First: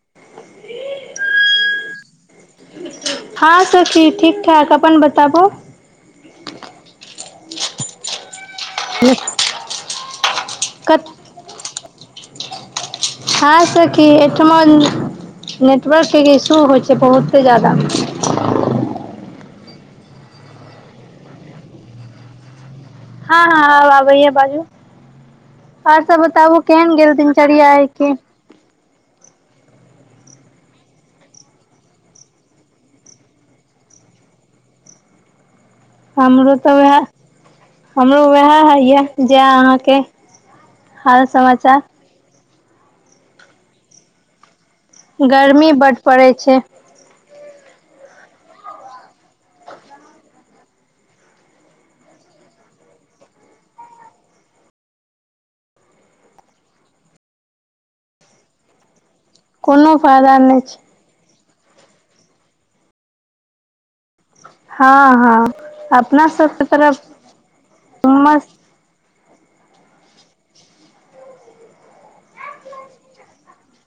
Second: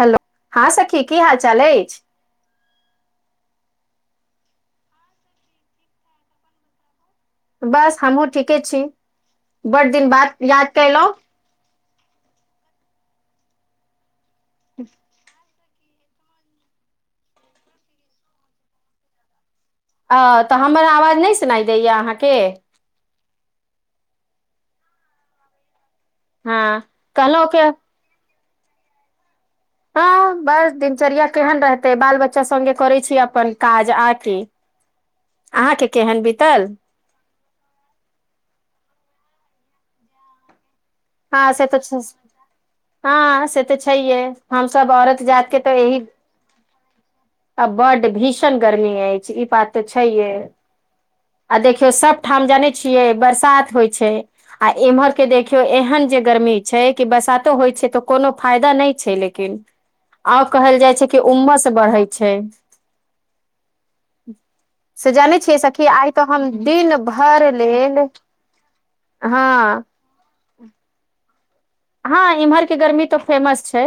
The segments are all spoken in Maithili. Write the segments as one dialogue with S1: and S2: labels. S1: हेलो, हँ सखी की हाल चाल अछि।
S2: हँ सखी ठीक-ठाक, अपन बताबू। [unintelligible]
S1: बस हमहु ठीके छी।
S2: [inaudible]
S1: बड दिन बाद याद कय
S2: कत
S1: लौं।
S2: हा सखी एहिठमा नेटवर्क के इशू होइ छै बहुते जादा।
S1: ओ तऽ हमर आवाज नै सुनाई दै यै अहाँके?
S2: हां-हां आब आबै यै बाजू और सब बताबु
S1: हँ
S2: केहेन गेल
S1: कहलहुँ के
S2: दिनचर्या आय ठीक।
S1: [unintelligible] बस दिनचर्या केहेन रहतै, बाल-बच्चा संगे करै छी अपन काज आर की अहाँ के
S2: हमरो तऽ वैह हमरो वहै हय यै जे अहाँके हाल
S1: हां से तऽ
S2: समाचार
S1: छै हां से तै छहियै। हम सब औरत जात के
S2: गर्मी
S1: तै
S2: बड
S1: यही
S2: पड़ै छै
S1: आ बड्ड भीषण गर्मी ऐछ ई बात तऽ छहिए आ देखियौ सब ठाम जाने छियै बरसात होय छै आ इम्हर के देखियौ एहे हन जे गर्मी छै कि बरसातो होय छै तो कोनो फायदा नै छै लेक किन
S2: कोनो फायदा
S1: आव
S2: नहि
S1: कहल जाए छै कि उम्स बढ़ै छै। से
S2: हँ हँ
S1: जानै छियै सखी आय तऽ
S2: अपना
S1: हम
S2: सबके तरफ
S1: दिन भर लेल
S2: उमस
S1: हां। हां इम्हर के गर्मी तो फेमस छै,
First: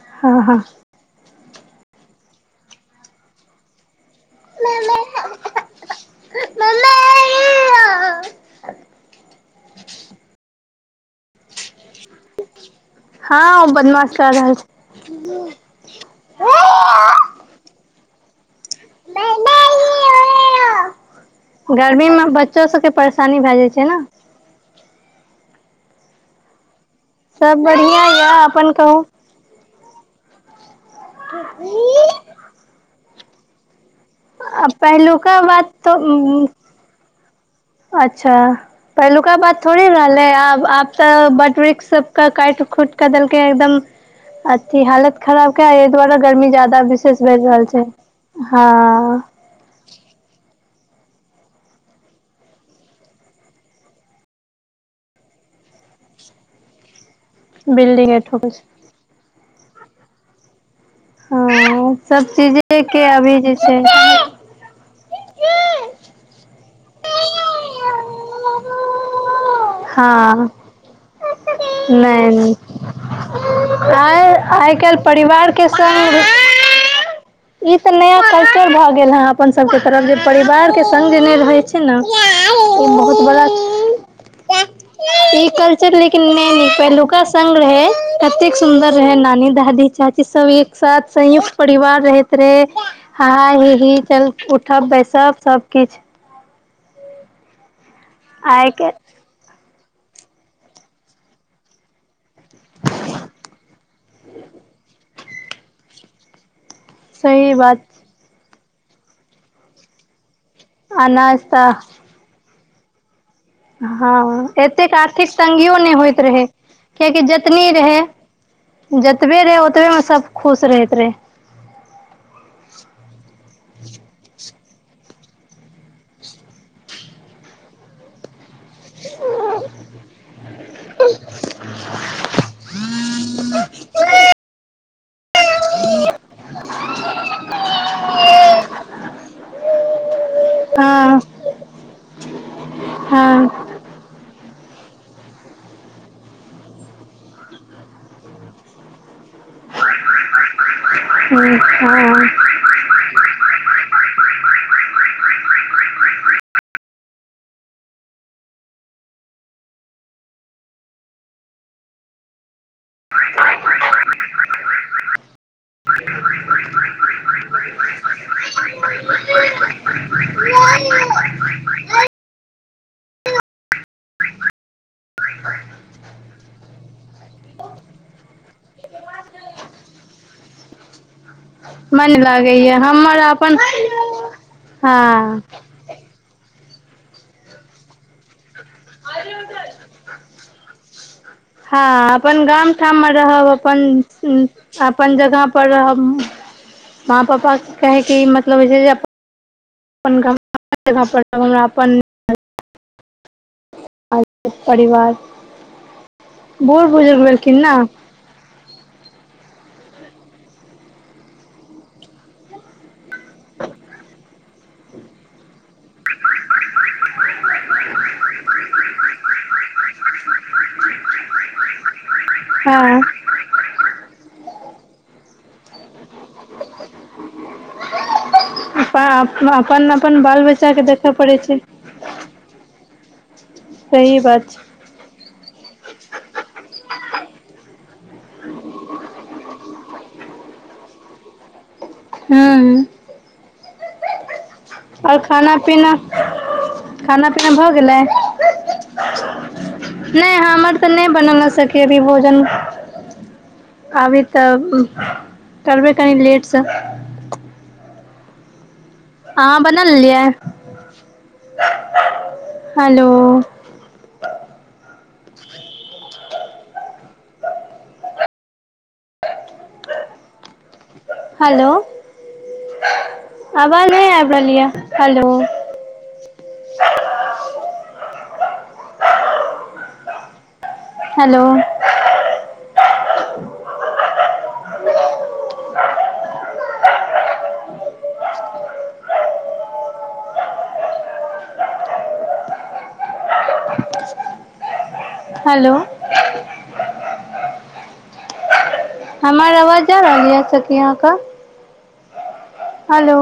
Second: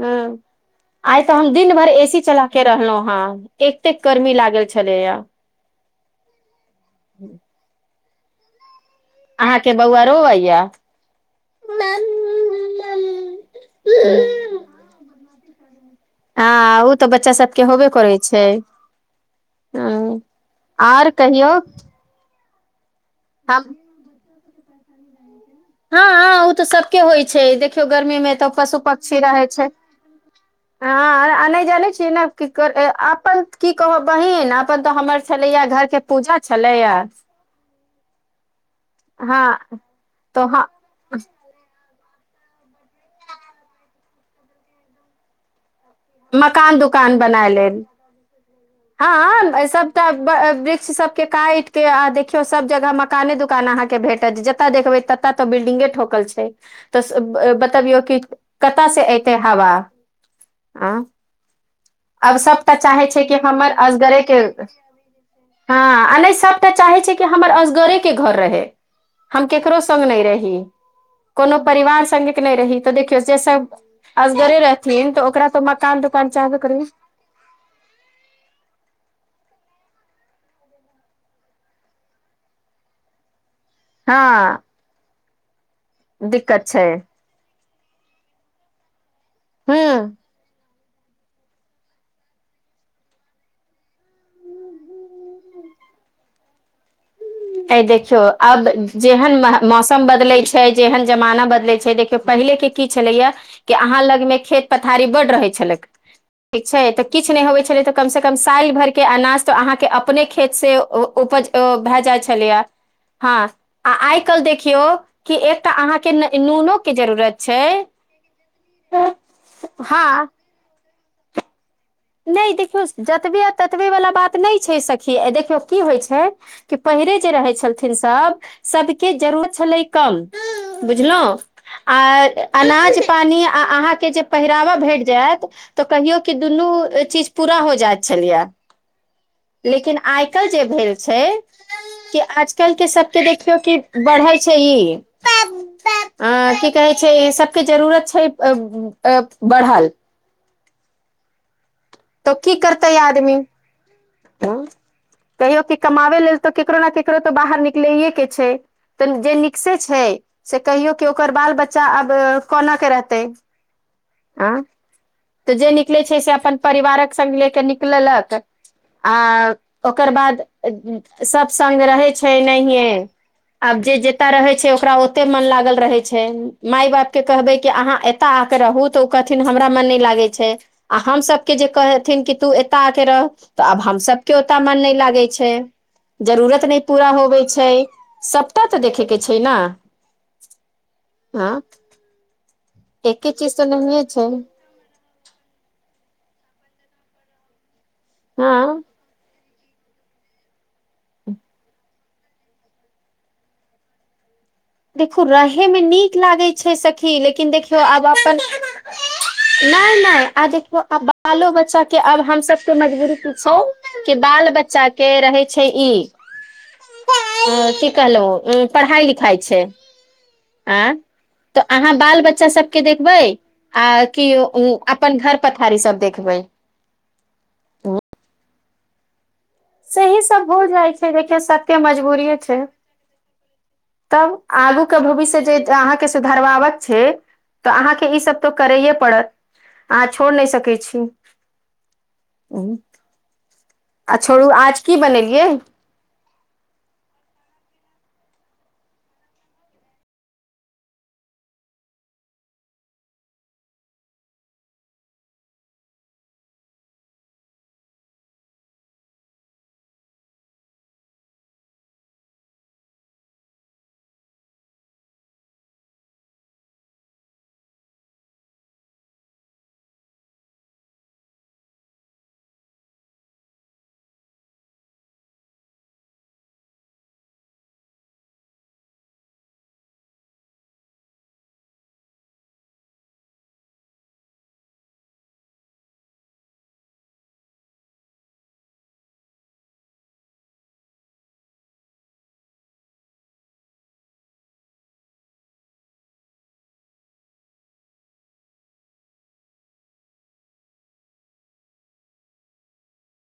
S1: ऐ
S2: हँ
S1: आय तऽ हम दिन भर ए सी चला के रहलौं हें एतेक गर्मी लागल छलै यै।
S2: मम्मी एया
S1: अहाँ के बौआ रोवै य
S2: हां बदमाशी कै रहल छै।
S1: हां उ तऽ बच्चा सबके होबे करै छै। आ और कहियौ
S2: गर्मी में बच्चो सबके परेशानी भै
S1: हम
S2: जाए छै नै।
S1: हां-हां उ तै सबके होय छै,
S2: सब
S1: देखियौ
S2: बढ़िया
S1: गर्मी मे
S2: यए
S1: तऽ
S2: अपन कहू
S1: पशु-पक्षी रहै छै। हां आर आ नै जानै छियै नै की कर ए अप्पन की कहब बहिन
S2: आ
S1: अपन तऽ हमर
S2: पहिलुका
S1: छलै यै
S2: बात
S1: घर के पूजा
S2: तऽ
S1: छलै यै
S2: अच्छा पहिलुका बात
S1: हँ
S2: थोड़ी रहलै
S1: तो ह
S2: आब-आब सब बट वृक्ष सब के काइट-खुट कऽ देलकै हें एकदम अथी हालत खराब कै ऐ दुआरे गर्मी
S1: मकान
S2: ज्यादा विशेष बढ़ रहल छै। हँ
S1: हाँ ए सब तब वृक्ष सबके काइट के आ देखियौ सब जगह मकाने दुकान अहाँके भेटय छै जतऽ देखबै त ततऽ बिल्डिंगे ठोकल छै तऽ स अ बतबियौ की
S2: बिल्डिंगे ठोकै छै
S1: कता से ऐतै हवा आं
S2: हां सब चीजे के
S1: छै कि
S2: अभी जे
S1: हमर
S2: छै
S1: हां आ नै सब तऽ चाहे छै कि हमर असगरे के घर रहै, हम केकरो संग नै
S2: हँ
S1: रही कोनो परिवार संगे क नै
S2: नहि
S1: रही तऽ देखियौ से सब
S2: आइ
S1: असगरे
S2: आइ काल्हि
S1: रहथिन तऽ ओकरा
S2: परिवार
S1: तऽ
S2: के
S1: मकान-दुकान चाहबे करी
S2: संग ई तऽ नया कल्चर भै गेल हें अपन सबके तरफ जे परिवार के संग जे नै रहै छै छै नै ई बहुत बड़ा
S1: हाँ।
S2: ई कल्चर लेकिन नै नीक,
S1: छै
S2: पहिलुका संग रहै कतेक सुन्दर रहै नानी
S1: हूँ
S2: दादी, चाची सब एक साथ संयुक्त परिवार रहैत रहे हा-हा, ही-ही चल उठब-बैसब सबकिछ।
S1: ए देखियौ आब
S2: आइ के
S1: जेहन मह मौसम बदलै छै जेहन जमाना बदलै छै देखियौ पहिले के की छलैया कि अहाँ लग में खेत-पथारी बड रहै छलैक। ठीक छै तऽ किछ नै
S2: सही
S1: होवै छलै
S2: बात
S1: तऽ कम सँ कम सैल भरके अनाज तऽ अहाँके अप अपने खेत से
S2: आ
S1: ओ उपज
S2: नास्ता
S1: ओ भए जाइ छलैया हाँ।
S2: हँ एतेक आर्थिक तंगियो नै
S1: अहाँके
S2: होइत
S1: न-
S2: रहैय
S1: नूनो के
S2: कियैकि
S1: जरूरत छै
S2: जतनी रहैय जतबे रहैय ओतबेमे
S1: हँ
S2: सब खुश रहैत रहै।
S1: नै देखियौ जतबे आ ततबे वला बात नै छैय सखी देखियौ की होय छैय कि पहिरे जे रहैय छलथिन सब सदके जरूरत छलय कम बुझलौं। आ अनाज-पानी आ अहाँके जे पहिरावा भेट जैत तऽ कहियो कि दुनु चीज पुरा हो जाय छलैयै। लेकिन आइ-कल जे भेल
S2: हँ
S1: छैय कि आज-कल के सबके देखियौ
S2: हँ
S1: कि बढ़ै छैय इ। अ की कहैय छैय सबके जरूरत छैय अब-अ बढ़ल।
S2: हूं
S1: तऽ
S2: हँ।
S1: की करतै आदमी।
S2: [inaudible]
S1: कहियो कि कमाबे लेल तऽ केकरो ना केकरो तऽ बाहर निकलैये के छैय। तऽ जे निक्से छैय से कहियौ कि ओकर बाल-बच्चा आब कोना के रहतै। आं तऽ जे निकलैय छैय से अपन परिवारक संग ले कऽ निकललक आ ओकर बाद सब संग रहैय छैय नैहे। आब जे जेतऽ रहैय छैय ओकरा ओते मन लागल रहैय छैय माय-बाप के कहबै की अहाँ ए एता आके रहु तऽ उ कहथिन हमरा मन नै लागै छैय आ हमसब के जे
S2: मन
S1: कहथिन कि तु
S2: लागैया
S1: एता आके
S2: हमर
S1: रह
S2: अपन
S1: तऽ आब हम सबके ओतऽ मन नै लागै
S2: हँ
S1: छैय। जरूरत नै पुरा होबैय छैय सबटा तऽ देखेके छैय न। हां।
S2: आ अपन गाम-ठाम में रहब अपन
S1: नहिए छै
S2: अंन आपन जगह पर रहब माँ-पापा के कहैके इ मतलब
S1: हँ
S2: होय छैय जे अप्प पन गम [unintelligible] जगहपर रहब हमरा अपन परिवार
S1: देखु रहयमे नीक लागैय छैय
S2: बूढ़
S1: सखी
S2: बुजुर्ग
S1: लेकिन
S2: भेलखिन
S1: देखियौ
S2: ने
S1: आब अपन नै नै आ देखियौ आ बालो-बच्चा के आब हमसबके मजबुरी पुछौ के दाल-बच्चा के रहैय छैय इ। हँ की कहलौ उम्म पढ़ाई-लिखाई छैय एं तऽ अहाँ बाल-बच्चा सबके
S2: हँ
S1: देखबैय आ कि ओ उ अपन घर पथारी सब देखबैय।
S2: पा अपन-अपन बाल-बच्चा के देखऽ पड़ैय छैय
S1: [unintelligible] मजबुरिये छैय
S2: सही
S1: तब
S2: बात छै
S1: आगू क भविष्य जे अहाँके सुधारवाबक छैय तऽ अहाके इ सब तो करैये पड़त। अहां छोड़ नै सकैय छी।
S2: हुं।
S1: आ छोड़ू आज की
S2: और
S1: बनेलियै
S2: खाना-पीना खाना-पीना भऽ गेलैय? नै हमर तऽ नै बनल अ सखी अभी भोजन। अभी तब करबै करेंगे लेट स। आहा बना लेलिए। हेलो। हेलो! आवाज नै आइब रहलेये हेलो। हेलो। हेलो। हमर अवाज जा रहल यै सखी आहा क। हेलो।